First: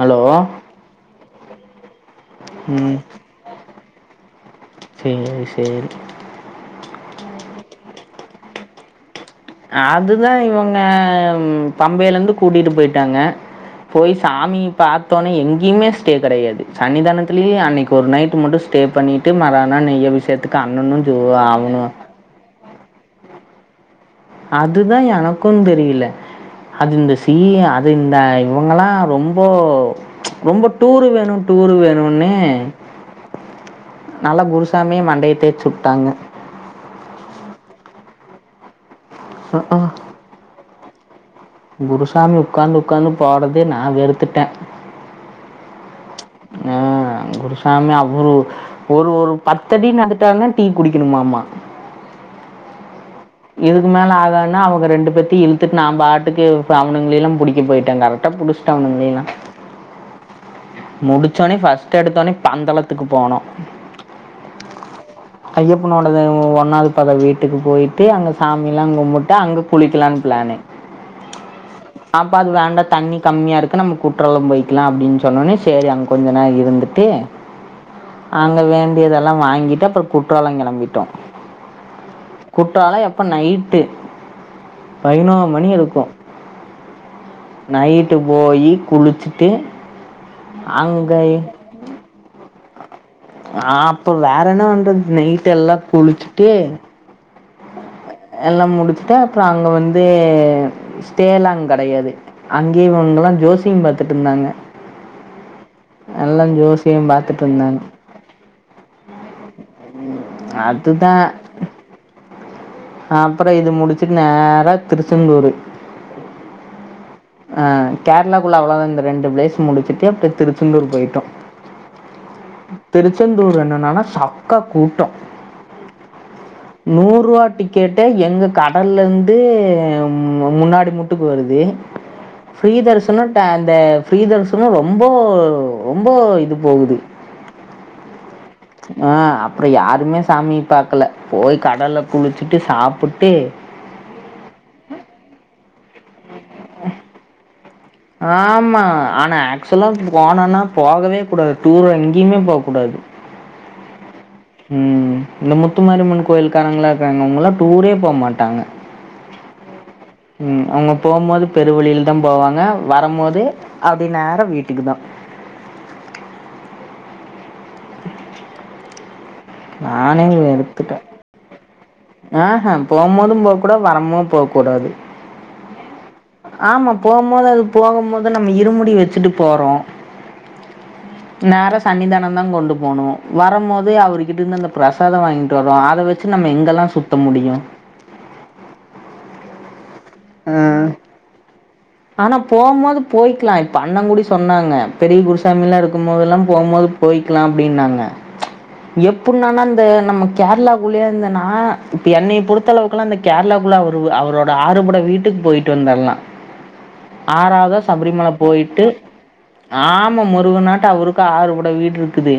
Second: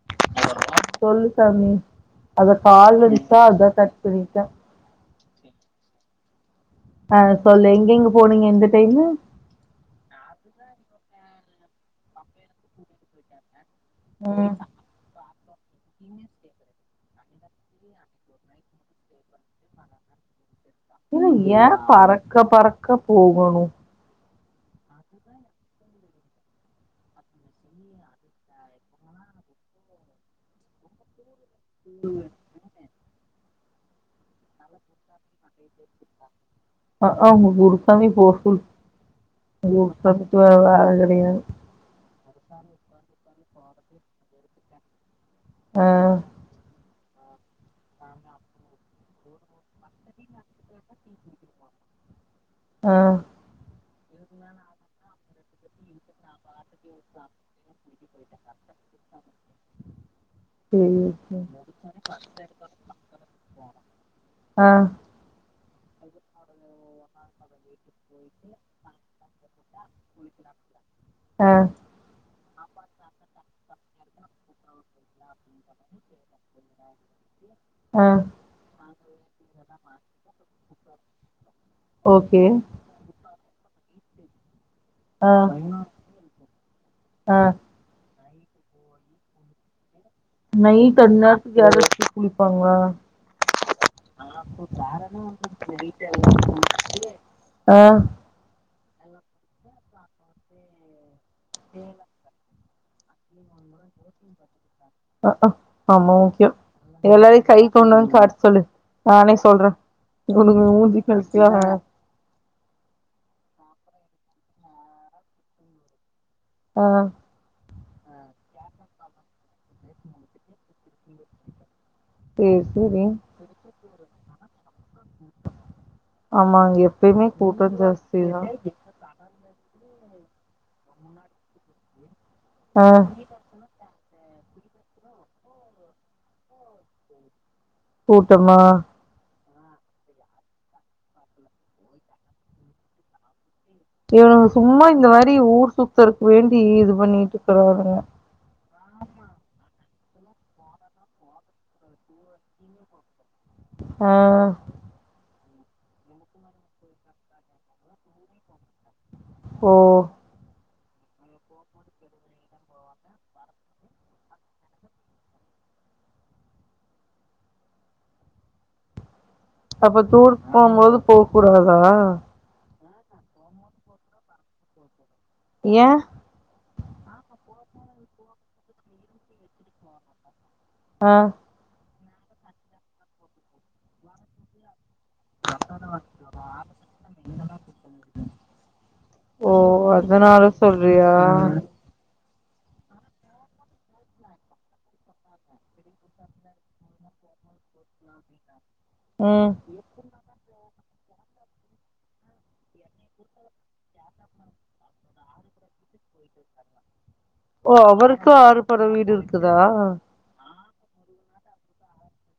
Hello சொல்லு சாமி அத கால் ம் வந்துச்சா அதா கட் பண்ணிட்டே சேரி சேரி ஆ சொல்லு எங்கெங்க போனீங்க இந்த டைமு அதுதா இவங்க பம்பைலேந்து கூட்டிட்டு போயிட்டாங்க போய் ம் சாமி பாத்தோனே எங்கேயுமே ஸ்டே கெடையாது சன்னிதானத்லயே அன்னைக்கு ஒரு நைட் மட்டு ஸ்டே பண்ணிட்டு மறா நாள் நெய் அபிஷேகத்துக்கு அண்ணனு ஜோ ம் ஏ அவனு பறக்க பறக்க போகணு அதுதா எனக்குந் தெரியல அது இந்த சி அது இந்த இவுங்கலா ரொம்போ ரொம்ப டூரு வேணு டூரு வேணுனு நல்லா குருசாமிய மண்டைய தேச்சு உட்டாங்க அஆ உங்க குருசாமி போக சொல்லு உன் குரு சாமிக்கு வேற வேள கெடையாது குருசாமி உக்காந்து உக்காந்து போறதே நா வெறுத்துட்டே ஆ ஆ குருசாமி அவரு ஒரு ஒரு பத்த அடி நடந்துட்டாருனா டீ குடிக்கணுமாமா ஆ இதுக்கு மேல ஆகாதுனா அவங்க ரெண்டு பேத்தையு இழுத்துட்டு நா பாட்டுக்கு இப்ப அவனுங்ளேலா புடிக்க போயிட்டே கரக்டா புடிச்சிட்டே அவனுங்களயு சேரி ஃபர்ஸ்ட் எடுத்தோனே சேர் பந்தளத்துக்கு போனோம். ஆ ஐயப்பனோடது பட வீட்டுக்கு போயிட்டு, அங்க சாமிலாம் கும்பிட்டு, அங்க குளிக்கலான்னு பிளானு. ஆ அப்ப அது வேண்டா தண்ணி கம்மியா இருக்கு நம்ம குற்றாலம் போய்கலா அப்டின்னு சொன்ன னே சேரி அங்க கொஞ்ச நேர இருந்துட்டு ஆ அங்க வேண்டியதெல்லா வாங்கிட்டு அப்ற குற்றாலம் கெளம்பிட்டோ ஓகே அப்ப நைட்டு ஆ பதினோரு மணி இருக்கு ஆ நைட்டு போயி குளிச்சிட்டு நைட்டு அந்த நேரத்துக்கு யாரச்சு போய் குளிப்பாங்களா ஆ அப்ப வேற என்ன பண்றது நைட்டு் எல்லா குளிச்சுட்டு ஆ எல்லாம் முடிச்சுட்டு அப்ற அங்க வந்து ஸ்டேயல்லா அங்க கெடையாது அங்கே இவுங்களா ஜோசியம் பாத்துட்டு இருந்தாங்க அஹ ரொம்ப முக்கியோ எல்லாம் ஜோசியம் எல்லாரையு பார்த்துட்டு கை இருந்தாங்க கொண்டு வந்து காட்ட சொல்லு நானே சொல்றே இவனுங்க மூஞ்சிக்கு அதுதான் [unintelligible] அப்பற இது முடிச்சிட் நேரா திருச்சந்தூரு ஆ ஆ கேரளாக்குள்ள அவ்ளதா இந்த ரெண்டு பிளேஸ் முடிச்சிட்டு அப்றோ திருச்செந்தூர் போய்ட்டோ சேரி சேரி திருச்செந்தூர் என்னன்னானா சக்கா கூட்டோ ஆமா அங்க எப்பயுமே நூருவா கூட்டோ டிக்கெட்டே ஜாஸ்திதா எங்க கட லந்து முன்னாடி முட்டு வருது ஃப்ரீ ஆ தர்சனோ அந்த ஃப்ரீதர்ஸனோ ரொம்ப ரொம்ப இது போகுது கூட்டமா ஆ அப்ற யாருமே சாமி பாக்கல போய் கடல்ல குளிச்சிட்டு சாப்புட்டு இவனுங்க சும்மா இந்த மாரி ஊர் சுத்துறக்கு வேண்டி இது பண்ணிட்ருக்குறானுங்க ஆமா ஆனா ஆக்சுலா போனனா போகவே கூடாது டூர் எங்கியுமே போ கூடாது உ ஆ ம் இந்த முத்துமாரியம்மன் கோயில் காரங்களா இருக்கராங்க அவுங்களா டூரே போ மாட்டாங்க ஓ ம் அவுங்க போம்போது பெருவழில தா போவாங்க வரம் போதே அப்டி நேரா வீட்டுக்கு தா அப்ப நானே டூர் போ போது போ கூடாதா ஆஹ போ போது போ கூடாத் வரமோ போ கூடாது ஏ ஆமா போம்போது அது போக போது நம்ம இருமுடி வெச்சிட்டு போறோ ஆ நேரா சன்னிதான தா கொண்டு போனு வர போதே அவர்கிட்டந்து அந்த பிரசாத வாய்ன்ட்டு வரோ அத வச்சி நம்ம எங்கெல்லா சுத்த முடியு ஓ அதனால சொல்றியா அனா போ போது போய்க்லா இப்ப அண்ணங்கூடி சொன்னாங்க பெரிய குருசாமிலா இருக்கு போதெல்லா போ போது போய்க்லா அப்டின்னாங்க ம் எப்புட்ன்னானா தே நம்ம கேரளாக்குள்ளயே இருந்தனா இப்ப என்னைய பொறுத்தளவுக்குல்லா இந்த கேரளாக்குள்ள அவரு அவரோட ஆறுபட வீட் டுக் போய்டு வந்தர்லா ஓ ஆறாவதா சபரிமல அவருக்கு ஆறு போயிட்டு படை வீடு இருக்குதா ஆ ம்ம முருக நாட்ட அவருக்கு ஆறு பட வீடுருக்குது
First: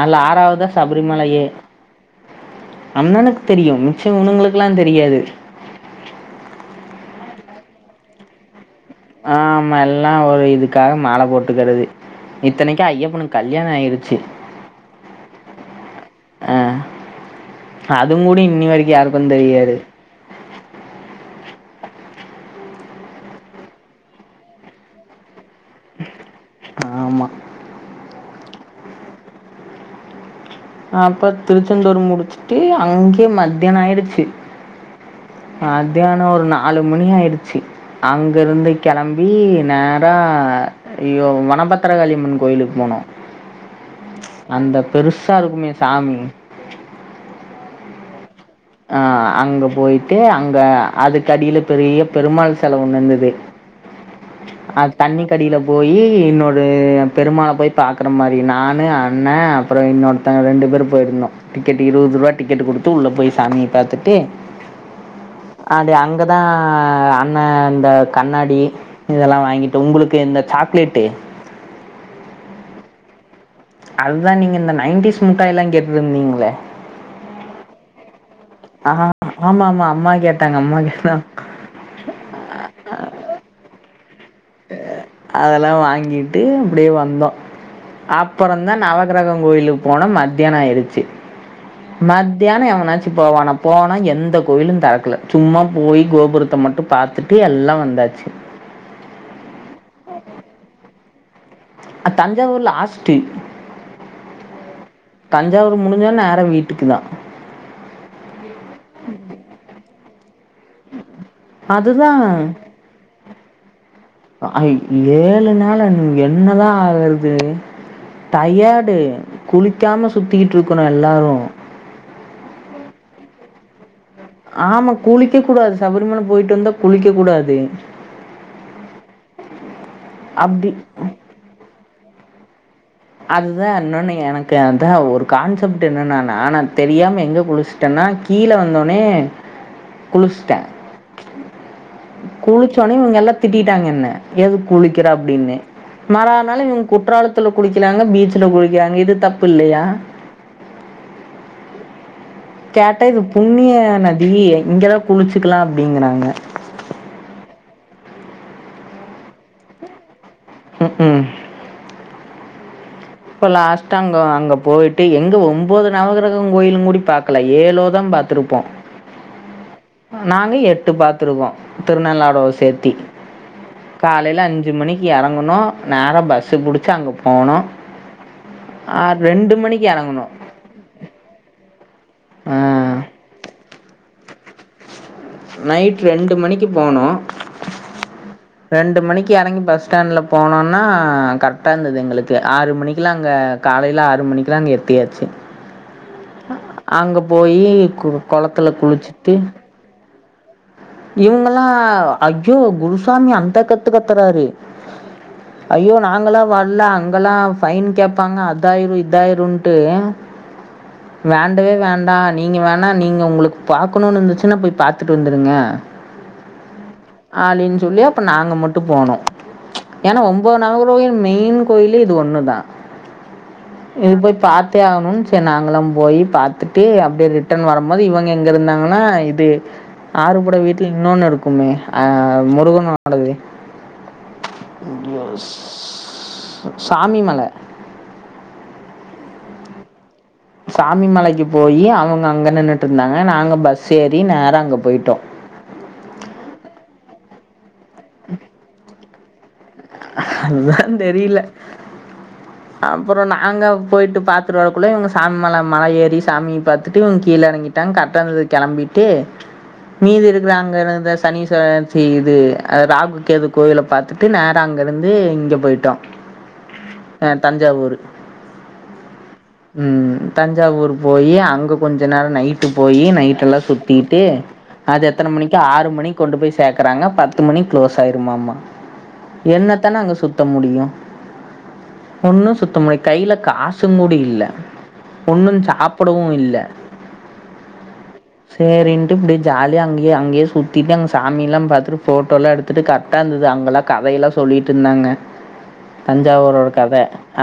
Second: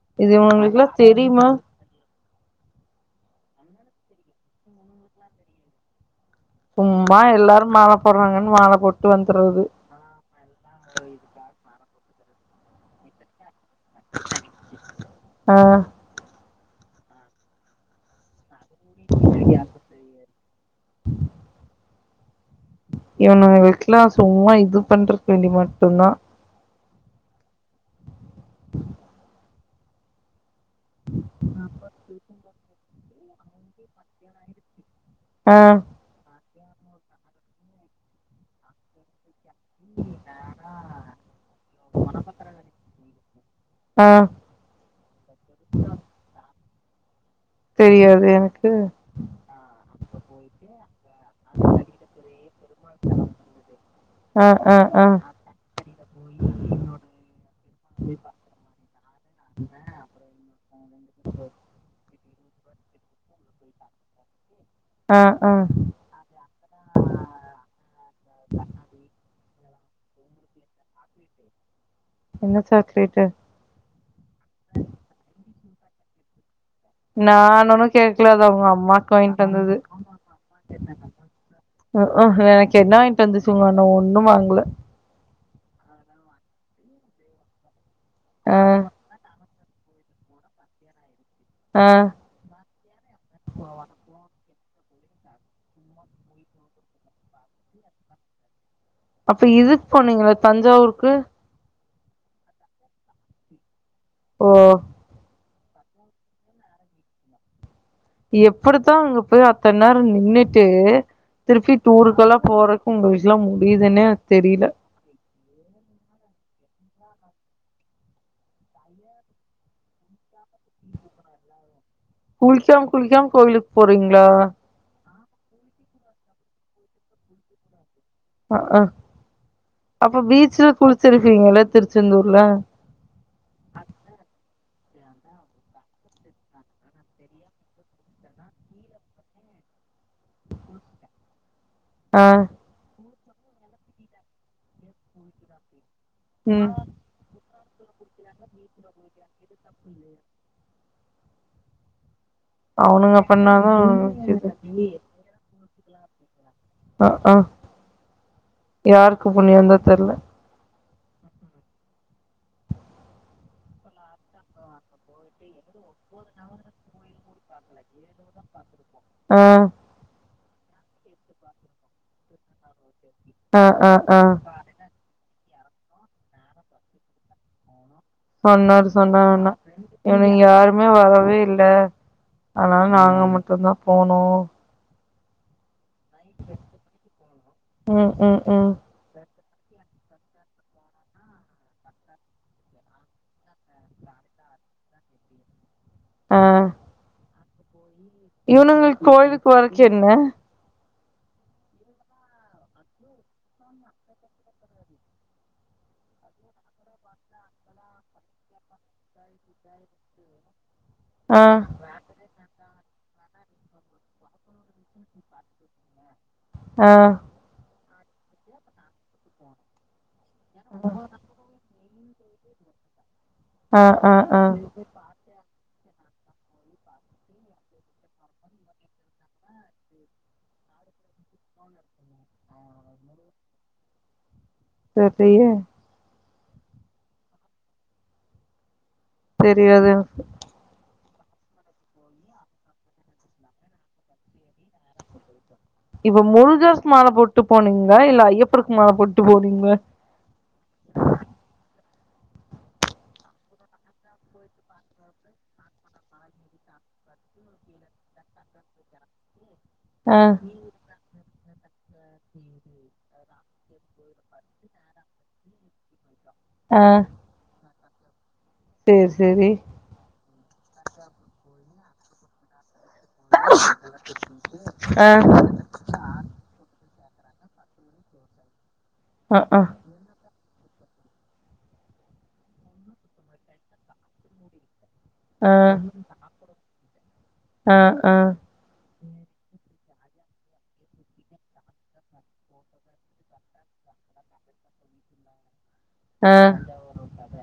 அல இது ஆறாவதா இவங்களுக்குல்லாம் சபரிமலயே தெரியுமா அண்ணனுக்கு தெரியு மிச்ச இவுணுங்களுக்கெல்லா தெரியாது சும்மா எல்லாரு மால போறாங்கன்னு மால போட் ஆமா எல்லா ஒரு இதுக்காக மால போட்டுக்கறது இத்தனைக்கி ஐயப்பனுக் கல்யாண ஆயிருச் சி ஆ ஆ அது முடி இன்னி வரிக்கு யாருக்கு தெரியாது இவனுங்களுங்க்லா சும்மா இது பண்றக்கு வேண்டி மட்டு தா ஆமா அப்ப திருச்செந்தூர் முடுச்சுட்டு அங்கேயே மத்யானோ ஆய்ருச்சி ஆ மத்யானோ ஒரு நாலு மணி ஆயிடுச்சி அங்கருந்து கெளம்பி நேரா ஐயோ வனபத்தர காளியம்மன் கோயிலுக்கு போனோ ஆ அந்த பெருசாருக்குமே சாமி தெரியாது எனக் அ அங்க போய்ட்டு அங்க அதுக்கடில பெரிய பெருமாள் செல ஒண்ணிந்தது அ அ அ போயி இன்னோரு பெருமாள போய் பாக்குற மாரி நானு அண்ணே அப்றோ இன்னொரு தங்க ரெண்டு பேரு போயிருந்தோ டிக்கெட் இருவது ரூபா டிக்கெட்டு குடுத்து உள்ள போய் சாமிய பாத்துட்டே ஆ ஆ அப்டியே அங்க கதா அண்ணே அந்த கண்ணாடி இதெல்லா வாங்கிட்டு உங்குளுக்கு இந்த சாக்லேட்டு என்ன சாக்லேட்டு அதுதா நீங்க இந்த நைன்டிஸ் முட்டாய்லா கேட்டுட்ருந்தீங்ளே நான் ஒன்னு கேக்கல அது அவுங்க அஹ ஆமா ஆமா அம்மா கேட்டாங்க அம்மா கேட்டா உஉ எனக்கு என்ன வாங்கிட்ட வந்த சொன்ன ஒண்ணு வாங்கல அதெல்லா வாங்கிட்டு அப்டியே வந்தோ ஆ அப்புறந்தா நவகிரக கோயிலுக்கு போனோ மத்தியான ஆயிருச்சி ஆ மத் தியான எவனாச்சும் போவானா போனா எந்த கோயிலு தொறக்கல சும்மா போய் கோபுரத்த மட்டும் பாத்துட்டு எல்லா வந்தாச்சி அப்ப இதுக்கு போனீங்களா தஞ்சாவூர் க்கு அ தஞ்சாவூர் லாஸ்ட்டு ஓ தஞ்சாவூர் முடிஞ்சா நேர வீட்டுக்குதா எப்படித்தா அங்க போய் அத்த நேர நின்னுட்டு திருப்பி டூருக்கெல்லா அதுதா போற உங்களுக்குலா முடியுதுன்னே அ தெரில ஏழு நாளு என்னதா ஆகர்து டையர்டு குளிக்காம சுத்திக்கிட்டு இருக்குறோ எல்லாரு குளிக்காம் குளிக்காம் கோவிலுக்கு போறிங் ஆம்மா குளிக்க கூடாது சபரிமல போயிட்டு வந்தா குளிக்க கூடாது அஅ அப்ப பீச்ல அப்படி குளிச்சிருப்பீங்கல்ல திருச்செந்தூர்ல அதுதா இன்னொன்னு எனக்கு அதா ஒரு கான்செப்ட்டு என்னன்னா நா தெரியாம எங்க குளிஸ் ட்டேனா கீழ வந்தோனே குளிஸ்ட்டே ஆ குளிச்சோன்னே இவுங்க எல்லா திட்டிட்டாங்க என்ன எதுக் குளிக்கிற அப்டின்னு மறா நாளு ம் இவுங்க குற்றாலத்துல குளிக்கிறாங்க பீச்சுல குளிக்கிறாங்க இது தப்பு இல்லையா கேட்டா அவனுங்க இது பண்ணாதா புண்ணிய நதி அவனுங்களுக்கு இது இங்களா குளிச்சுக்கலா அப்டிங்கிறாங்க அஅ யாருக்கு புண்ணிந்தா தெர்ல உஉ இப்ப லாஸ்ட்டா அங்க அங்க போயிட்டு எங்க ஒம்போது நவ கிரகம் கோயிலும் கூடி பாக் கல ஏலோதா பாத்துருப்போ அ நாங்க எட்டு பாத்துருக்கோ திருநள்ளாறோ சேர்த்தி ஆ ஆ ஆ காலைல அஞ் சு மணிக்கு எறங்குனோ நேரா பஸ்சு புடிச்சி அங்க போனோ சொன்னாரு ஆ சொன்னாரு உன்ன ரெண்டு மணிக்கு எறங்குனோ இனி யாரு இன்னு வரவே இல்ல ஆ அதுனால நாங்க மட்டுந்தா போனோ நைட் ரெண்டு மணிக்கு போனோ ம் ம் ம் ரெண்டு மணிக்கி எறங்கி பஸ் ஸ்டாண்ட்ல போனோன்னா கர்க்ட்டா இருந்துது எங்களுக்கு ஆறு மணிக்கெல்லா அங்க காலைல ஆறு மணிக்குலா அங்க எற்டியாச்சி ஆ அங்க போயி கொ கொளத்துல குளிச்சுட்டு சேரிங்க இவுங்கல்லா ஐய்யோ குருசாமி அந்த கத்து கத்துறாரு ஐயோ நாங்களா வர்ல அங்கெலா ஃபைன் கேப்பாங்க அதாயிரு இதாயிருன்ட்டு ஆ வேண்டவே வேண்டா நீங்க வேணா நீங்க உங்ளுக்கு பாக்கணுனு இருந்துச்சுன்னா போய் பாத்துட்டு வந்துருங்க ஆ ஆலின்னு சொல்லி அப்ப நாங்க மட்டு போனோ ஏன்னா ஒன்போது நவ [unintelligible] மெயின் கோயிலே இது ஒண்ணுதா ஆ இது ஆ போய் ஆ பாத்தே ஆவணு சேரி நாங்களா போயி பாத்துட்டு அப்டியே ரிட்டர்ன் வரம்போது இவங்க எங்க இருந்தாங்கன்னா இது ஆறுபட வீட்ல இன்னொன்னு இருக்குமே அ முருகனோடது சரியே சாமி மல தெரியாதுங்க சாமி மலைக்கி போயி அவுங்க அங்க நின்னுட்ருந்தாங்க நாங்க பஸ் ஏறி நேரா அங்க போயிட்டோ இப்ப முருகர்க்கு மால போட்டு போனீங்ளா இல்ல ஐயப்பர்க்கு மால போட்டு போனீங்ளா அதுதா தெரில அப்புறோ நாங்க போயிட்டு பாத்துட்டு வரக்குள்ள இவுங்க சாமி மல மல ஏறி சாமிய பாத்துட்டு இவுங்க கீழ எறங்கி ட்டாங் கரக்ட்டாருந்துது கெளம்பிட்டு ஆ மீதி இருக்கிற அங்கனருந்த சனீஸ்வரர் இது ராகு கேது கோயில பாத்து ட்டு நேரா அங்க இருந்து இங்க போய்ட்டோ ஆ ஆ தஞ்சாவூரு சேர் செரி ம் தஞ்சாவூரு போயி அங்க கொஞ்ச நேரோ நைட் டு போயி நைட்டெல்லா சுத்திட்டு அது ஆ எத்தன மணிக் கு ஆறு மணிக்கு கொண்டு போய் சேக்கறாங்க பத்து மணிக்கு க்ளோஸ் ஆயிருமாமா ஆ ஆ என்னத்த நாங்க சுத்த முடியு ஒன்னு சுத்த முடில கைல காசுங் கூட இல்ல ஆ ஒண்ணுஞ் சாப்புடவு இல்ல ஆ ஆ சேரின்ட்டு இப்டி ஜாலியா அங்கயே அங்கயே சுத்திட்டு அங்க சாமிலா பாத்துட்டு ஃபோட்டோலா எடுத்துட்டு கர்ட்டா இருந்துது அங்கலா கதைலா சொல்லிட்ருந்தாங்க ஆ தஞ்சாவூரோட கத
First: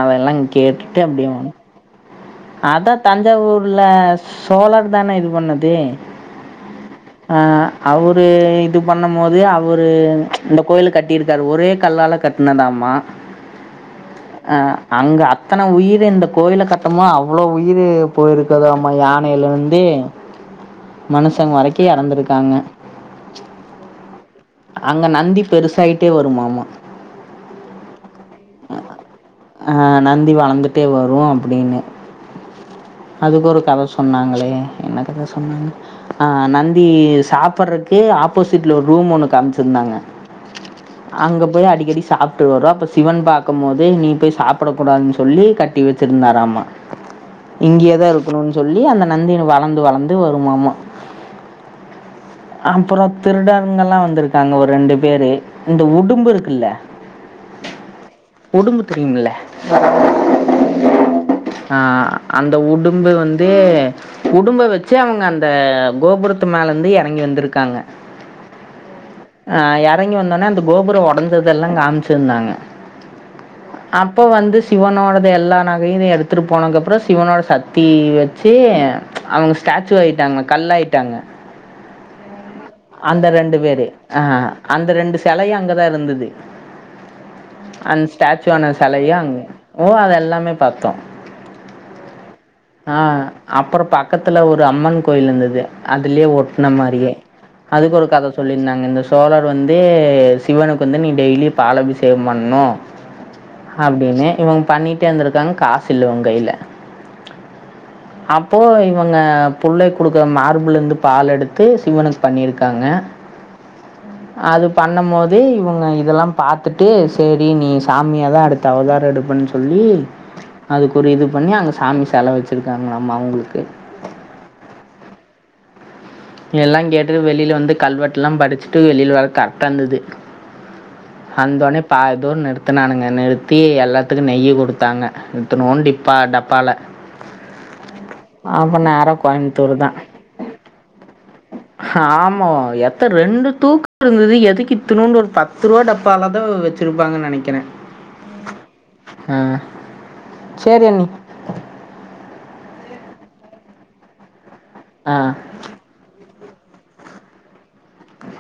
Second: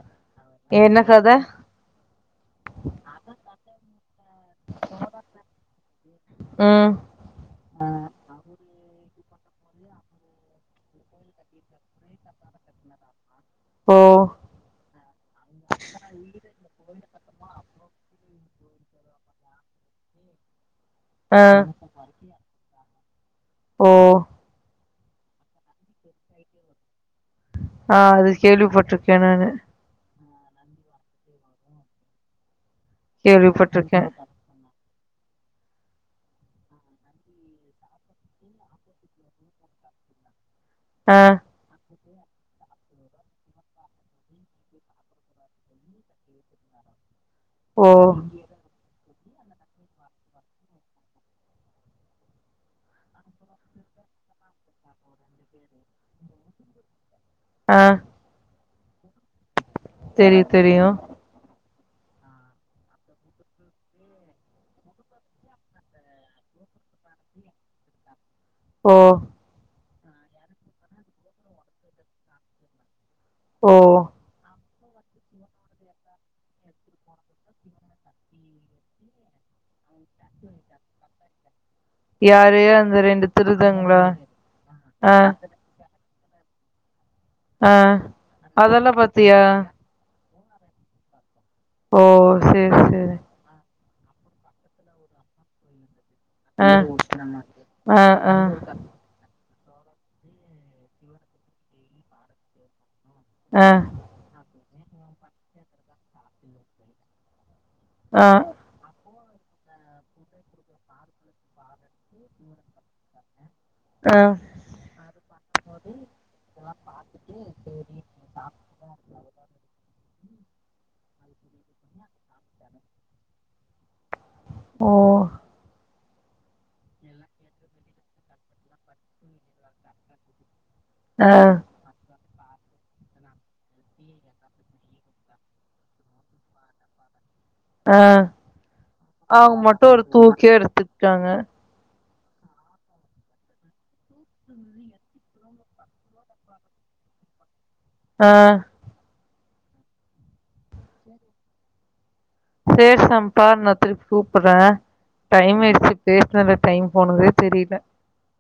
அதெல்லா என்ன கேட்டுட்டு கத அப்டியே அதா தஞ்சாவூர்ல சோழர் தான இது பண்ணது ம் அ அவரு இது பண்ணம்போது அவரு இந்த கோயிலு கட் டிருக்காரு ஒரே கல்லால கட்னதாமா ஓ அ அங்க அத்தன உயிரு இந்த கோயில கட்டமோ அவ்ளோ உயிரு போயிருக் குதாம்மா யானைலருந்து ஆ மனுஷங்க வரைக்கு எறந்திருக்காங்க ஓ அங்க நந்தி பெருசாய்ட்டே வருமாமா ஆ அது கேள்விப்பட்ருக்கே நானு ஆ நந்தி வளந்துட்டே வரு அப்டின்னு அதுக்கொரு கத கேள்விப்பட்டிருக்கே சொன்னாங்ளே என்ன கத சொன்னாங் ஆ நந்தி சாப்பறக்கு ஆப்போசிட்ல ஒரு ரூம் ஒன்னு காம்சிர்ந்தாங்க ஆ அங்க போய் அடிக்கடி சாப் ட்டு வரோ அப்போ சிவன் பாக்கம் போது நீ போய் சாப்ட கூடாதுன் சொல்லி கட்டி வெச்சிர்ந்தாராமா ஓ இங்கயேதா இருக்குணுன் சொல்லி அந்த நந்தினு வளந்து வளந்து வருமாமா அப்புறோ திருடன்ங்கள்லா வந்திருக்காங்க ஒரு ரெண்டு பேரு இந்த உடும்பு இருக்குல்ல ஆ உடும்பு தெரியும்ல தெரியு தெரியு ஆ அந்த உடும்பு வந்து உடும்ப வச்சு அவுங்க அந் இந்த கோபுரத் மேலந்து எறங்கி வந்திருக்காங்க ஓ அ எறங்கி வந்தோன அந்த கோபுரோ ஒடஞ்சதெல்லா காம்சிர்ந்தாங்க ஓ இப்போ வந்து சிவனோடது எல்லா நகயிதயு எடுத்துட்டு போனக்கப்புறோ சிவனோட சக்தி வச்சு அவுங்க ஸ்டாச்சூ ஆய்ட்டாங்க கல்லாய்டாங்க அந்த ரெண்டு வேரு அ அந்த ஆ ரெண்டு செலயு அங்கதா இருந்துது ஆ அந்து ஸ்டாச்சுவான அதெல்லா செலையு அங்க பாத்தியா ஓ அத எல்லாமே பாத்தோ ஓ சேரி ஆ சேரி அப்பற ப பக்கத்துல ஒரு அம்மன் கோயில் இருந்தது அதுலே ஒ ட்ன ஆ மாரியே அதுக்கு ஆ ஒரு கத ஆ சொல்லிருந்தாங்க இந்த ஸ் சோழர் வந்து சிவனுக்கு வந்து நீ டெய்லி பால் அபிசேகோ பண்ணனு ஆ அப்டின்னு இவங்க பண்ணிட்டே இருந்திருக்காங்க காசு இல்ல இவங்கைல ஆ அப்போவு இவங்க புள்ளைக்குடுக்கற மார்புலருந்து பால் எடுத்து சிவனுக்கு பண்ணிருக்காங்க அ அது பண்ணும்மோதே இவங்க இதெல்லா பாத்துட்டு சேரி நீ சாமியாதா அடுத் தவதாரம் எடுப்பன்னு சொல்லி அதுக்கு ஒரு இது பண்ணி அங்க சாமி செல வெச்சிருக்காங்கலாமா அவுங்களுக்கு ஓ எல்லா கேட்டுட்டு வெளில வந்து கல்வெட்டெல்லா படிச்சுட்டு வெளில வர கரெட்டா இருந்தது ஆ வந்தோனே பா துன் நிறுத்துனானுங்க நிறுத்தி எல்லாத்துக்கு நெய்யி குடுத்தாங்க இத்தணோன்னு டிப்பா டப்பால அ நேராக அவுங்க கோயம்புத்தூர் மட்டும் ஒரு தூக்கே எடுத்துகிட்டாங்க ஹாமா எத்த ரெண்டு தூக்கு இருந்தது எதுக்கு இத்துனுன்டு ஒரு பத்து ரூவா டப்பாலதா வெச் சிருப்பாங்க நெனைக்கிறே ஆ அ சேரி அண்ணி சேரி சம்பா நா திருப்பி கூப்புறே ஆ டைம் ஆயிருச்சு பேசுனதுல டைம் போனதே தெரியல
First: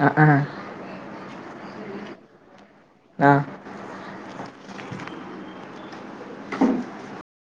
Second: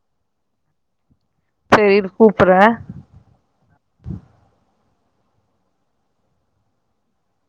அ அ செரி இரு கூப்புறே அ